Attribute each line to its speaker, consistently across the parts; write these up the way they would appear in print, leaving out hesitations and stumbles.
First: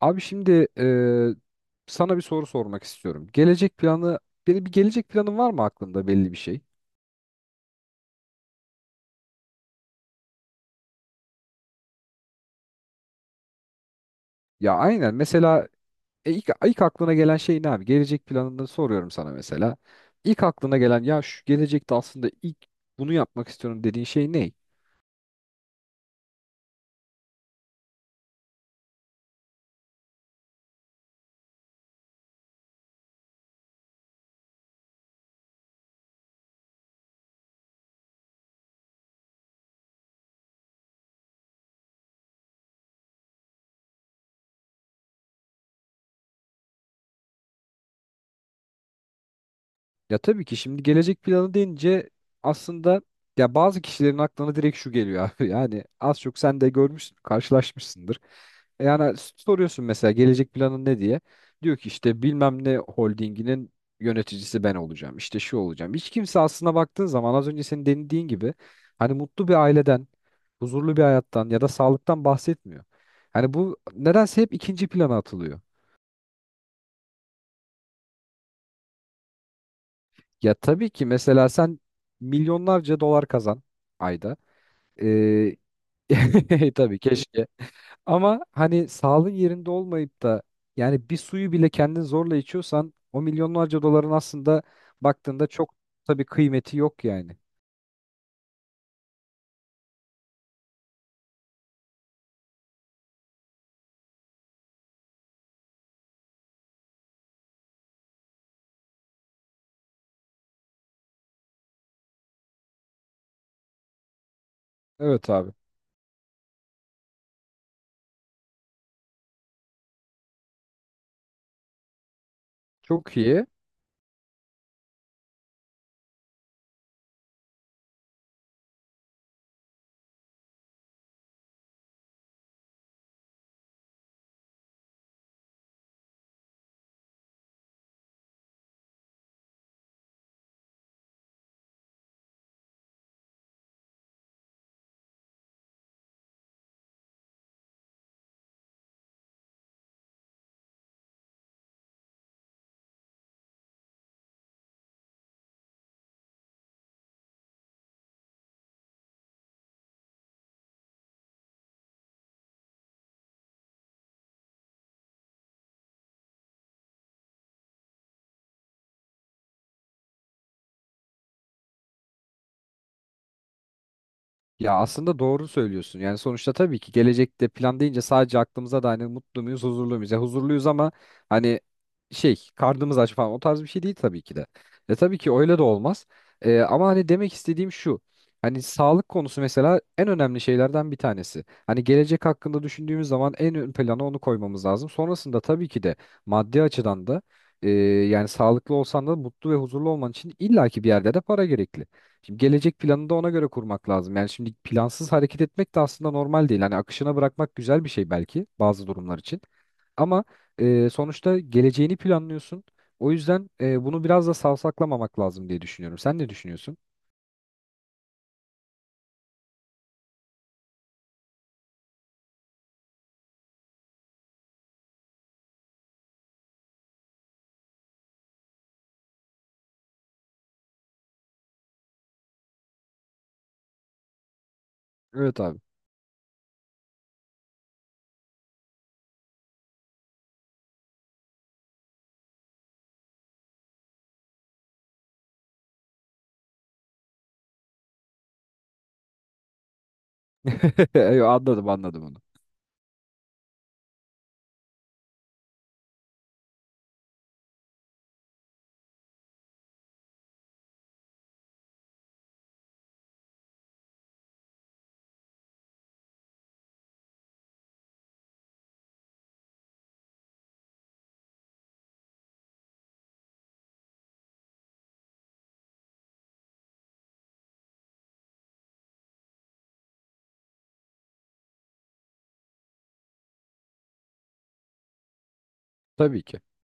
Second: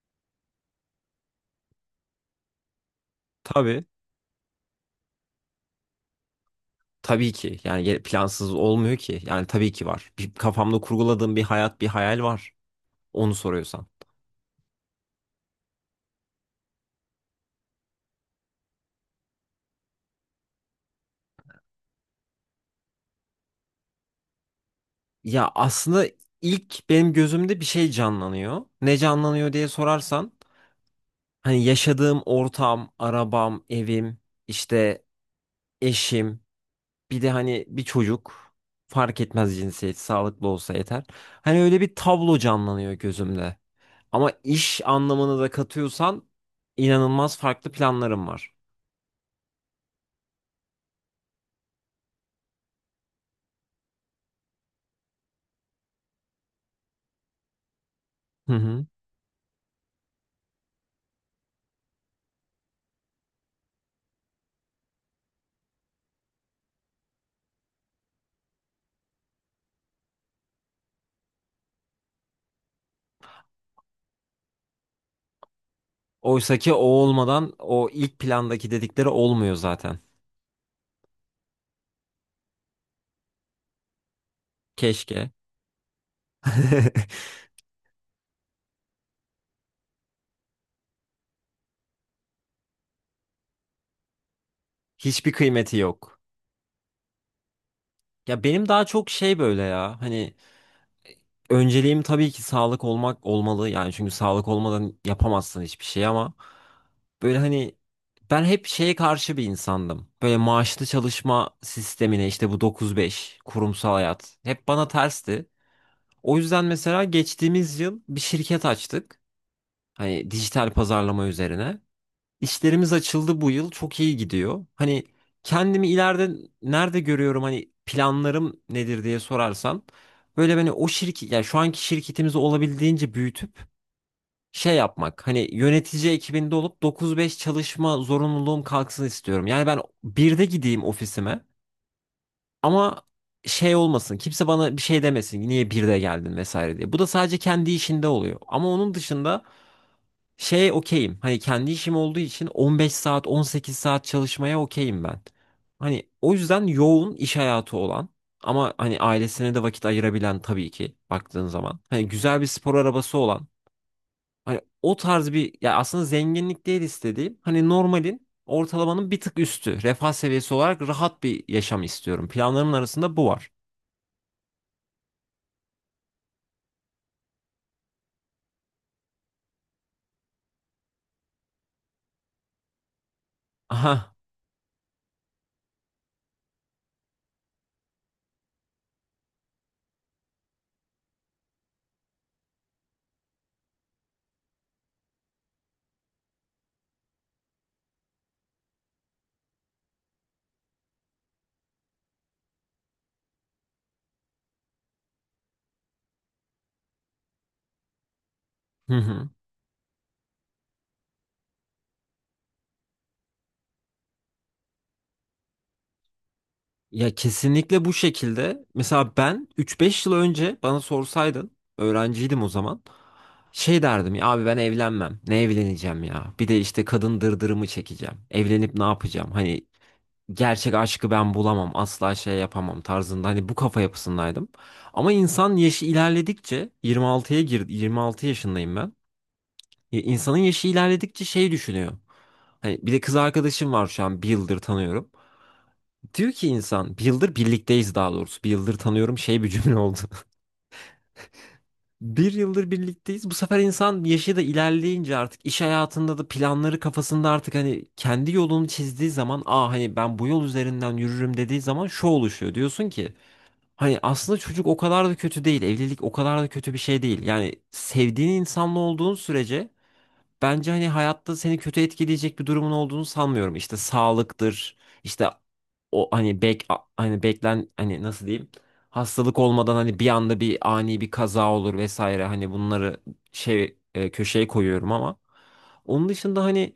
Speaker 1: Abi şimdi sana bir soru sormak istiyorum. Gelecek
Speaker 2: Tabii.
Speaker 1: planı, bir gelecek planın var mı aklında belli bir şey?
Speaker 2: Tabii ki. Yani plansız olmuyor ki. Yani tabii ki var. Bir, kafamda kurguladığım bir hayat, bir hayal var. Onu soruyorsan.
Speaker 1: Ya aynen mesela ilk aklına gelen şey ne abi? Gelecek planını soruyorum sana mesela. İlk aklına gelen ya şu gelecekte aslında ilk bunu yapmak istiyorum dediğin şey ne?
Speaker 2: Ya aslında ilk benim gözümde bir şey canlanıyor. Ne canlanıyor diye sorarsan, hani yaşadığım ortam, arabam, evim, işte eşim, bir de hani bir çocuk fark etmez cinsiyet, sağlıklı olsa yeter. Hani öyle bir tablo canlanıyor gözümde. Ama iş anlamını da katıyorsan inanılmaz farklı planlarım var.
Speaker 1: Ya tabii ki şimdi gelecek planı deyince aslında ya bazı kişilerin aklına direkt şu geliyor abi. Yani az çok sen de görmüşsün, karşılaşmışsındır.
Speaker 2: Hı hı.
Speaker 1: Yani soruyorsun mesela gelecek planın ne diye. Diyor ki işte bilmem ne holdinginin yöneticisi ben olacağım. İşte şu olacağım. Hiç kimse aslına baktığın zaman az önce senin denediğin gibi hani mutlu bir aileden, huzurlu bir hayattan ya da sağlıktan bahsetmiyor. Hani bu nedense hep ikinci plana atılıyor.
Speaker 2: Oysaki o olmadan o ilk plandaki dedikleri olmuyor zaten.
Speaker 1: Ya tabii ki mesela sen milyonlarca dolar kazan ayda.
Speaker 2: Keşke.
Speaker 1: Ee, tabii keşke. Ama hani sağlığın yerinde olmayıp da yani bir suyu bile kendin zorla içiyorsan o milyonlarca doların aslında
Speaker 2: Hiçbir
Speaker 1: baktığında çok
Speaker 2: kıymeti yok.
Speaker 1: tabii kıymeti yok yani.
Speaker 2: Ya benim daha çok şey böyle ya. Hani önceliğim tabii ki sağlık olmak olmalı. Yani çünkü sağlık olmadan yapamazsın hiçbir şey ama böyle hani ben hep şeye karşı bir insandım. Böyle maaşlı çalışma sistemine işte bu 9-5 kurumsal hayat hep bana
Speaker 1: Evet
Speaker 2: tersti.
Speaker 1: abi.
Speaker 2: O yüzden mesela geçtiğimiz yıl bir şirket açtık. Hani dijital pazarlama üzerine. İşlerimiz
Speaker 1: Çok
Speaker 2: açıldı
Speaker 1: iyi.
Speaker 2: bu yıl. Çok iyi gidiyor. Hani kendimi ileride nerede görüyorum hani planlarım nedir diye sorarsan böyle beni o şirket yani şu anki şirketimizi olabildiğince büyütüp şey yapmak. Hani yönetici ekibinde olup 9-5 çalışma zorunluluğum kalksın istiyorum. Yani ben birde gideyim ofisime ama şey olmasın. Kimse bana bir şey demesin. Niye birde geldin vesaire diye. Bu da sadece kendi işinde oluyor. Ama onun dışında şeye okeyim. Hani kendi işim olduğu için 15 saat, 18 saat çalışmaya okeyim ben. Hani o yüzden yoğun iş hayatı olan ama hani ailesine de vakit ayırabilen tabii ki baktığın zaman. Hani güzel bir spor arabası olan. Hani o tarz bir ya aslında zenginlik değil istediğim. Hani normalin ortalamanın bir tık üstü. Refah seviyesi olarak rahat bir yaşam istiyorum. Planlarımın arasında bu var.
Speaker 1: Ya aslında doğru söylüyorsun. Yani sonuçta tabii ki gelecekte plan deyince sadece aklımıza da hani mutlu muyuz, huzurlu muyuz? Ya huzurluyuz ama hani şey karnımız aç falan o tarz bir şey değil
Speaker 2: Aha.
Speaker 1: tabii ki de. E tabii ki öyle de olmaz. Ama hani demek istediğim şu. Hani sağlık konusu mesela en önemli şeylerden bir tanesi. Hani gelecek hakkında düşündüğümüz zaman en ön plana onu koymamız lazım. Sonrasında tabii ki de maddi açıdan da yani sağlıklı olsan da mutlu ve huzurlu olman için illaki bir yerde de para gerekli. Şimdi gelecek planını da ona göre kurmak lazım. Yani şimdi plansız hareket etmek de aslında normal değil. Hani akışına bırakmak güzel bir şey belki bazı durumlar için. Ama sonuçta geleceğini planlıyorsun. O yüzden bunu biraz da savsaklamamak lazım diye düşünüyorum. Sen ne düşünüyorsun?
Speaker 2: Ya kesinlikle bu şekilde. Mesela ben 3-5 yıl önce bana sorsaydın, öğrenciydim o zaman. Şey derdim ya abi ben evlenmem. Ne evleneceğim ya? Bir de işte kadın dırdırımı çekeceğim. Evlenip ne yapacağım? Hani gerçek aşkı ben bulamam. Asla şey yapamam tarzında. Hani bu kafa yapısındaydım. Ama
Speaker 1: Evet
Speaker 2: insan
Speaker 1: abi.
Speaker 2: yaşı ilerledikçe 26'ya girdi. 26 yaşındayım ben. Ya İnsanın yaşı ilerledikçe şey düşünüyor. Hani bir de kız arkadaşım var şu an bir yıldır tanıyorum. Diyor ki insan bir yıldır birlikteyiz daha doğrusu. Bir yıldır tanıyorum şey bir cümle oldu.
Speaker 1: Yo, anladım anladım onu.
Speaker 2: Bir yıldır birlikteyiz. Bu sefer insan yaşı da ilerleyince artık iş hayatında da planları kafasında artık hani kendi yolunu çizdiği zaman aa hani ben bu yol üzerinden yürürüm dediği zaman şu oluşuyor. Diyorsun ki hani aslında çocuk o kadar da kötü değil. Evlilik o kadar da kötü bir şey değil. Yani sevdiğin insanla olduğun sürece bence hani hayatta seni kötü etkileyecek bir durumun olduğunu sanmıyorum. İşte sağlıktır, işte o hani bek a- hani beklen hani nasıl diyeyim? Hastalık olmadan hani bir anda bir ani bir kaza olur vesaire. Hani bunları şey köşeye koyuyorum ama onun
Speaker 1: Tabii ki.
Speaker 2: dışında hani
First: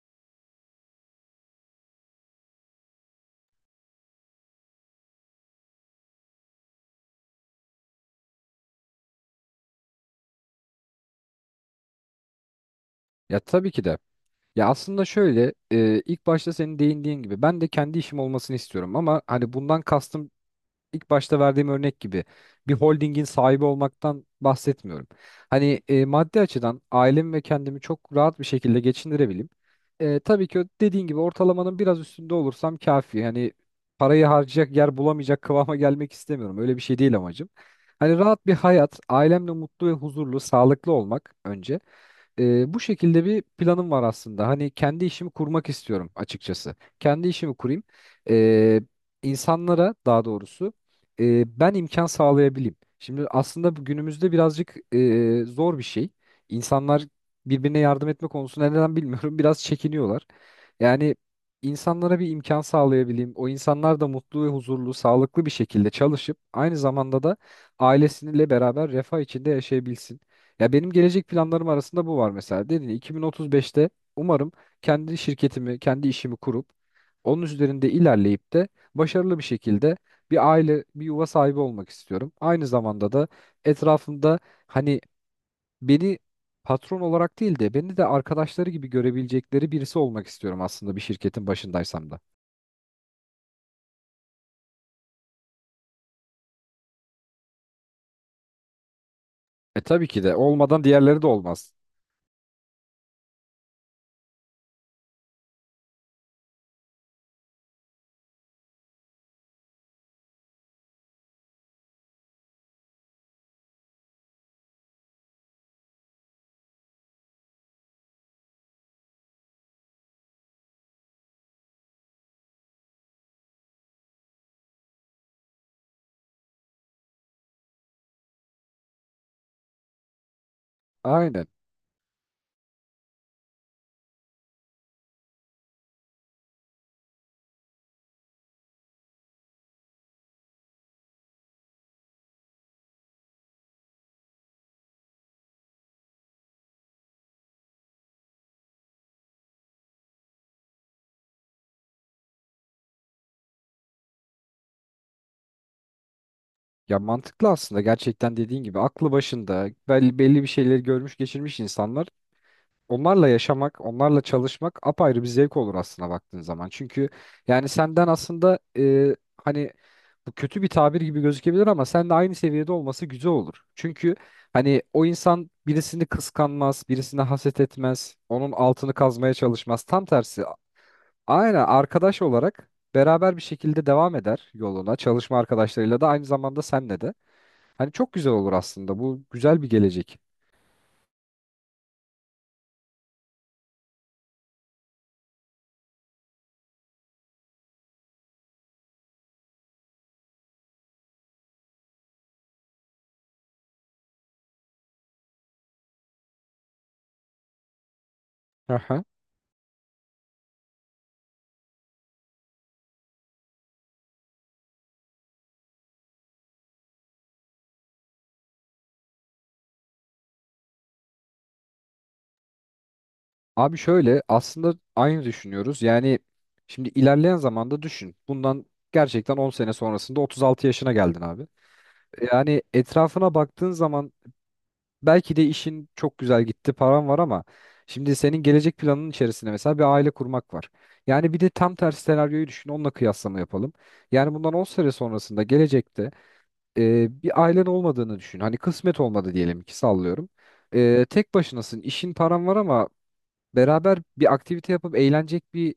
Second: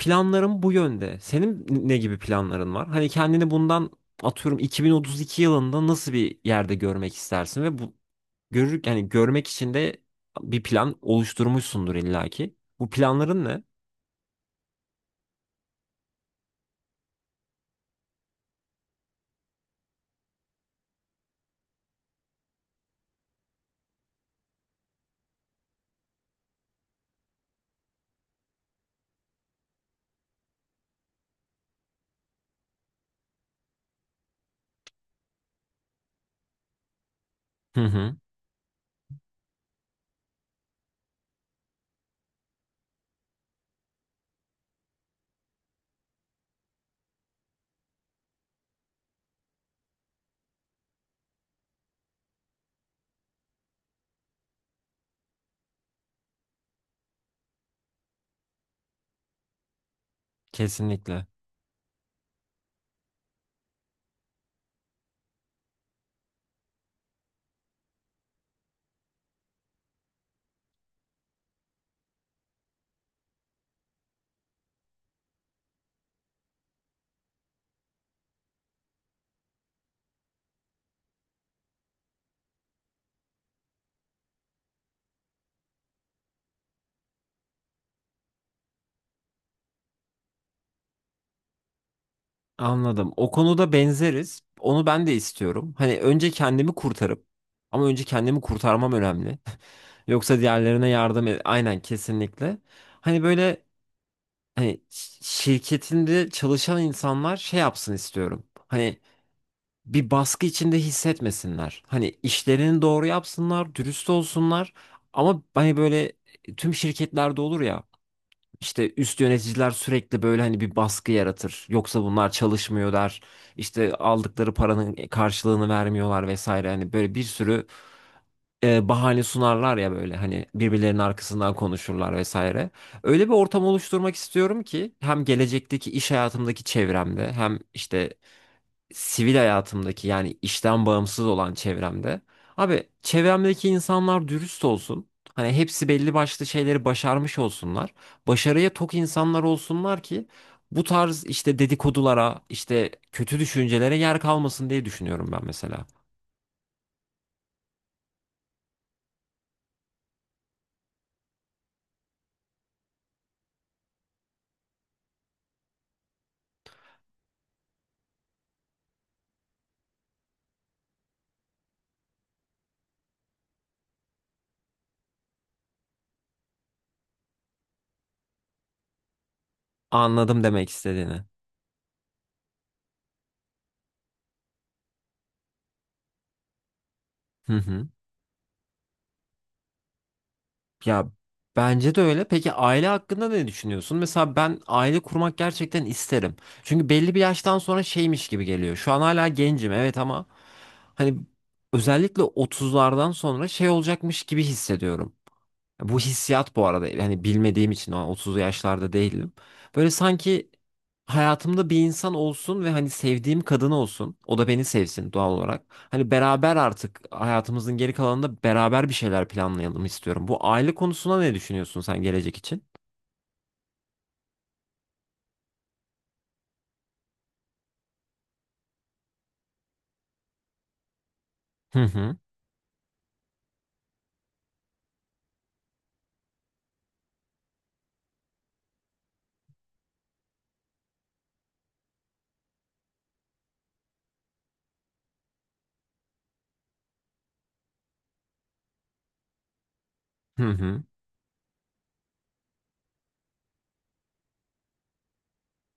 Speaker 2: planlarım bu yönde. Senin ne gibi planların var? Hani kendini bundan atıyorum 2032 yılında nasıl bir yerde görmek istersin ve bu görür yani görmek için de bir plan oluşturmuşsundur illaki. Bu
Speaker 1: Ya
Speaker 2: planların ne?
Speaker 1: tabii ki de. Ya aslında şöyle ilk başta senin değindiğin gibi ben de kendi işim olmasını istiyorum ama hani bundan kastım ilk başta verdiğim örnek gibi bir holdingin sahibi olmaktan bahsetmiyorum. Hani maddi açıdan ailemi ve kendimi çok rahat bir şekilde geçindirebileyim. Tabii ki dediğin gibi ortalamanın biraz üstünde olursam kafi. Yani parayı harcayacak yer bulamayacak kıvama gelmek istemiyorum. Öyle bir şey değil amacım.
Speaker 2: Hı hı,
Speaker 1: Hani rahat bir hayat, ailemle mutlu ve huzurlu, sağlıklı olmak önce. Bu şekilde bir planım var aslında. Hani kendi işimi kurmak istiyorum açıkçası. Kendi işimi kurayım. E, insanlara daha doğrusu ben imkan sağlayabileyim. Şimdi aslında bu günümüzde birazcık zor bir şey. İnsanlar birbirine yardım etme konusunda neden bilmiyorum biraz çekiniyorlar. Yani
Speaker 2: kesinlikle.
Speaker 1: insanlara bir imkan sağlayabileyim. O insanlar da mutlu ve huzurlu, sağlıklı bir şekilde çalışıp aynı zamanda da ailesiyle beraber refah içinde yaşayabilsin. Ya benim gelecek planlarım arasında bu var mesela. Dedin ya, 2035'te umarım kendi şirketimi, kendi işimi kurup onun üzerinde ilerleyip de başarılı bir şekilde bir aile, bir yuva sahibi olmak istiyorum. Aynı zamanda da etrafımda hani beni patron olarak değil de beni de arkadaşları gibi görebilecekleri birisi olmak istiyorum aslında bir şirketin başındaysam da.
Speaker 2: Anladım. O konuda benzeriz. Onu ben de istiyorum. Hani önce kendimi kurtarıp ama önce kendimi kurtarmam önemli.
Speaker 1: E tabii ki de
Speaker 2: Yoksa
Speaker 1: olmadan
Speaker 2: diğerlerine
Speaker 1: diğerleri de
Speaker 2: yardım et.
Speaker 1: olmaz.
Speaker 2: Aynen kesinlikle. Hani böyle hani şirketinde çalışan insanlar şey yapsın istiyorum. Hani bir baskı içinde hissetmesinler. Hani işlerini doğru yapsınlar, dürüst olsunlar. Ama hani böyle tüm şirketlerde olur ya. İşte üst yöneticiler sürekli böyle hani bir baskı yaratır. Yoksa bunlar çalışmıyor der. İşte aldıkları paranın karşılığını vermiyorlar vesaire. Hani böyle bir sürü bahane sunarlar ya böyle hani birbirlerinin
Speaker 1: Aynen.
Speaker 2: arkasından konuşurlar vesaire. Öyle bir ortam oluşturmak istiyorum ki hem gelecekteki iş hayatımdaki çevremde hem işte sivil hayatımdaki yani işten bağımsız olan çevremde. Abi çevremdeki insanlar dürüst olsun. Hani hepsi belli başlı şeyleri başarmış olsunlar. Başarıya tok insanlar olsunlar ki bu tarz işte dedikodulara, işte kötü düşüncelere yer kalmasın diye düşünüyorum ben mesela.
Speaker 1: Ya mantıklı aslında gerçekten dediğin gibi aklı başında belli bir şeyleri görmüş geçirmiş insanlar onlarla yaşamak, onlarla çalışmak apayrı bir zevk olur aslında baktığın zaman. Çünkü yani senden aslında hani bu kötü bir tabir gibi gözükebilir ama sen de aynı seviyede olması güzel olur. Çünkü hani o insan birisini kıskanmaz, birisine haset etmez, onun altını kazmaya çalışmaz. Tam
Speaker 2: Anladım
Speaker 1: tersi.
Speaker 2: demek istediğini.
Speaker 1: Aynen arkadaş olarak beraber bir şekilde devam eder yoluna. Çalışma arkadaşlarıyla da aynı zamanda senle de.
Speaker 2: Hı hı.
Speaker 1: Hani çok güzel olur aslında. Bu güzel bir gelecek.
Speaker 2: Ya bence de öyle. Peki aile hakkında ne düşünüyorsun? Mesela ben aile kurmak gerçekten isterim. Çünkü belli bir yaştan sonra şeymiş gibi geliyor. Şu an hala gencim evet ama hani özellikle 30'lardan sonra şey olacakmış gibi hissediyorum. Bu hissiyat bu arada yani bilmediğim için o an 30'lu yaşlarda değilim. Böyle sanki hayatımda bir insan olsun ve hani sevdiğim kadın olsun. O da beni sevsin doğal olarak. Hani beraber artık hayatımızın geri kalanında beraber bir şeyler planlayalım istiyorum. Bu aile konusuna ne düşünüyorsun sen gelecek için?
Speaker 1: Abi şöyle aslında aynı düşünüyoruz. Yani şimdi ilerleyen zamanda düşün. Bundan gerçekten 10 sene sonrasında 36 yaşına geldin abi.
Speaker 2: Hı hı.
Speaker 1: Yani etrafına baktığın zaman belki de işin çok güzel gitti, paran var ama şimdi senin gelecek planının içerisinde mesela bir aile kurmak var. Yani bir de tam tersi senaryoyu düşün, onunla kıyaslama yapalım. Yani bundan 10 sene sonrasında gelecekte bir ailen olmadığını düşün. Hani kısmet olmadı diyelim ki sallıyorum.
Speaker 2: Hı hı.
Speaker 1: Tek başınasın, işin paran var ama beraber bir aktivite yapıp eğlenecek bir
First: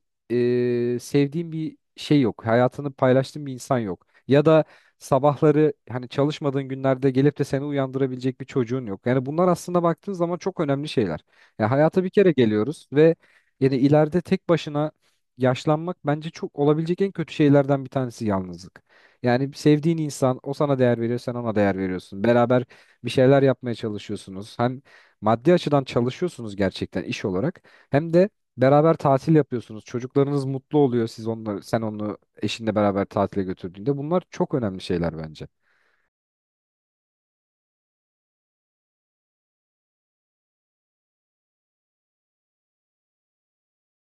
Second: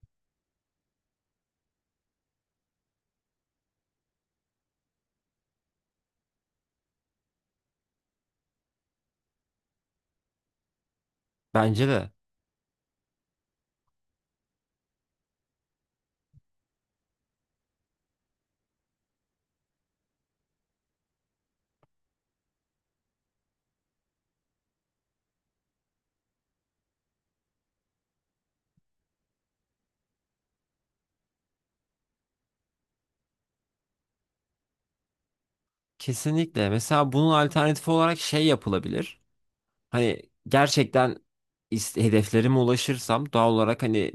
Speaker 1: sevdiğim bir şey yok. Hayatını paylaştığın bir insan yok. Ya da sabahları hani çalışmadığın günlerde gelip de seni uyandırabilecek bir çocuğun yok. Yani bunlar aslında baktığın zaman çok önemli şeyler. Ya
Speaker 2: Bence
Speaker 1: hayata bir
Speaker 2: de.
Speaker 1: kere geliyoruz ve yani ileride tek başına yaşlanmak bence çok olabilecek en kötü şeylerden bir tanesi yalnızlık. Yani sevdiğin insan o sana değer veriyor, sen ona değer veriyorsun. Beraber bir şeyler yapmaya çalışıyorsunuz. Hem maddi açıdan çalışıyorsunuz gerçekten iş olarak. Hem de beraber tatil yapıyorsunuz. Çocuklarınız mutlu oluyor siz onları, sen onu eşinle beraber tatile götürdüğünde. Bunlar çok önemli şeyler bence.
Speaker 2: Kesinlikle. Mesela bunun alternatifi olarak şey yapılabilir. Hani gerçekten hedeflerime ulaşırsam doğal olarak hani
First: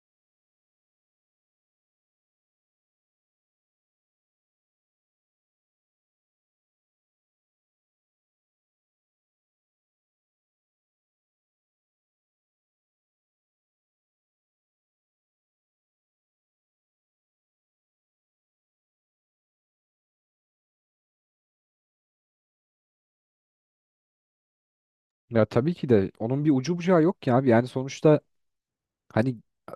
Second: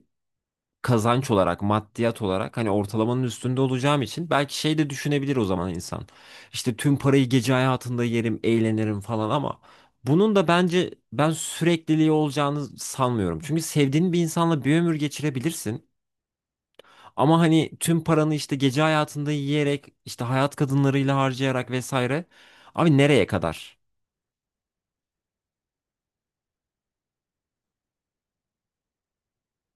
Speaker 2: kazanç olarak, maddiyat olarak hani ortalamanın üstünde olacağım için belki şey de düşünebilir o zaman insan. İşte tüm parayı gece hayatında yerim, eğlenirim falan ama bunun da bence ben sürekliliği olacağını sanmıyorum. Çünkü sevdiğin bir insanla bir ömür geçirebilirsin. Ama hani tüm paranı işte gece hayatında yiyerek, işte hayat kadınlarıyla harcayarak vesaire. Abi nereye kadar?
Speaker 1: Ya tabii ki de onun bir ucu bucağı yok ki abi. Yani sonuçta hani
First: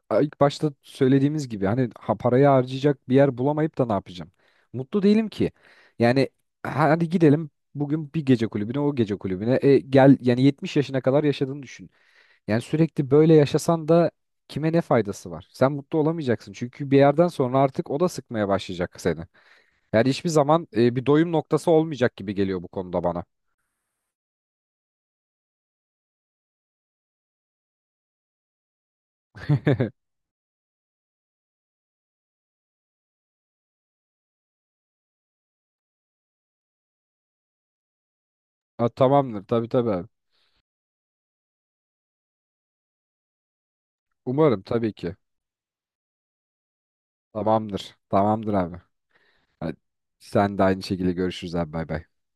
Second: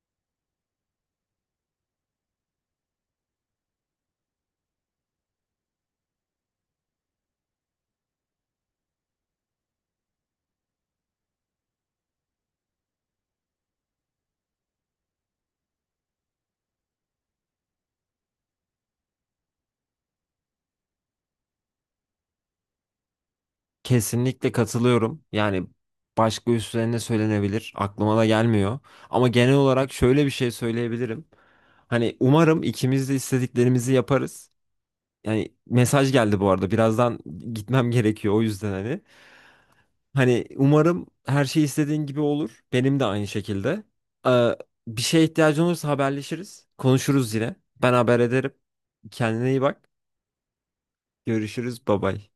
Speaker 1: ilk başta söylediğimiz gibi hani ha, parayı harcayacak bir yer bulamayıp da ne yapacağım? Mutlu değilim ki. Yani hadi gidelim bugün bir gece kulübüne o gece kulübüne. E, gel yani 70 yaşına kadar yaşadığını düşün. Yani sürekli böyle yaşasan da kime ne faydası var? Sen mutlu olamayacaksın. Çünkü bir yerden sonra artık o da sıkmaya başlayacak seni. Yani hiçbir zaman bir doyum noktası olmayacak gibi geliyor bu konuda bana.
Speaker 2: Kesinlikle katılıyorum. Yani başka üstlerine söylenebilir. Aklıma da gelmiyor. Ama genel olarak şöyle bir şey söyleyebilirim. Hani umarım ikimiz de istediklerimizi yaparız. Yani mesaj geldi bu arada. Birazdan gitmem gerekiyor o yüzden
Speaker 1: Ha,
Speaker 2: hani.
Speaker 1: tamamdır tabii tabii abi.
Speaker 2: Hani umarım her şey istediğin gibi olur. Benim de aynı şekilde. Ee,
Speaker 1: Umarım tabii
Speaker 2: bir
Speaker 1: ki.
Speaker 2: şeye ihtiyacın olursa haberleşiriz. Konuşuruz yine. Ben
Speaker 1: Tamamdır.
Speaker 2: haber ederim.
Speaker 1: Tamamdır abi.
Speaker 2: Kendine iyi
Speaker 1: Hadi,
Speaker 2: bak.
Speaker 1: sen de aynı şekilde görüşürüz abi
Speaker 2: Görüşürüz.
Speaker 1: bay
Speaker 2: Bay
Speaker 1: bay.
Speaker 2: bay.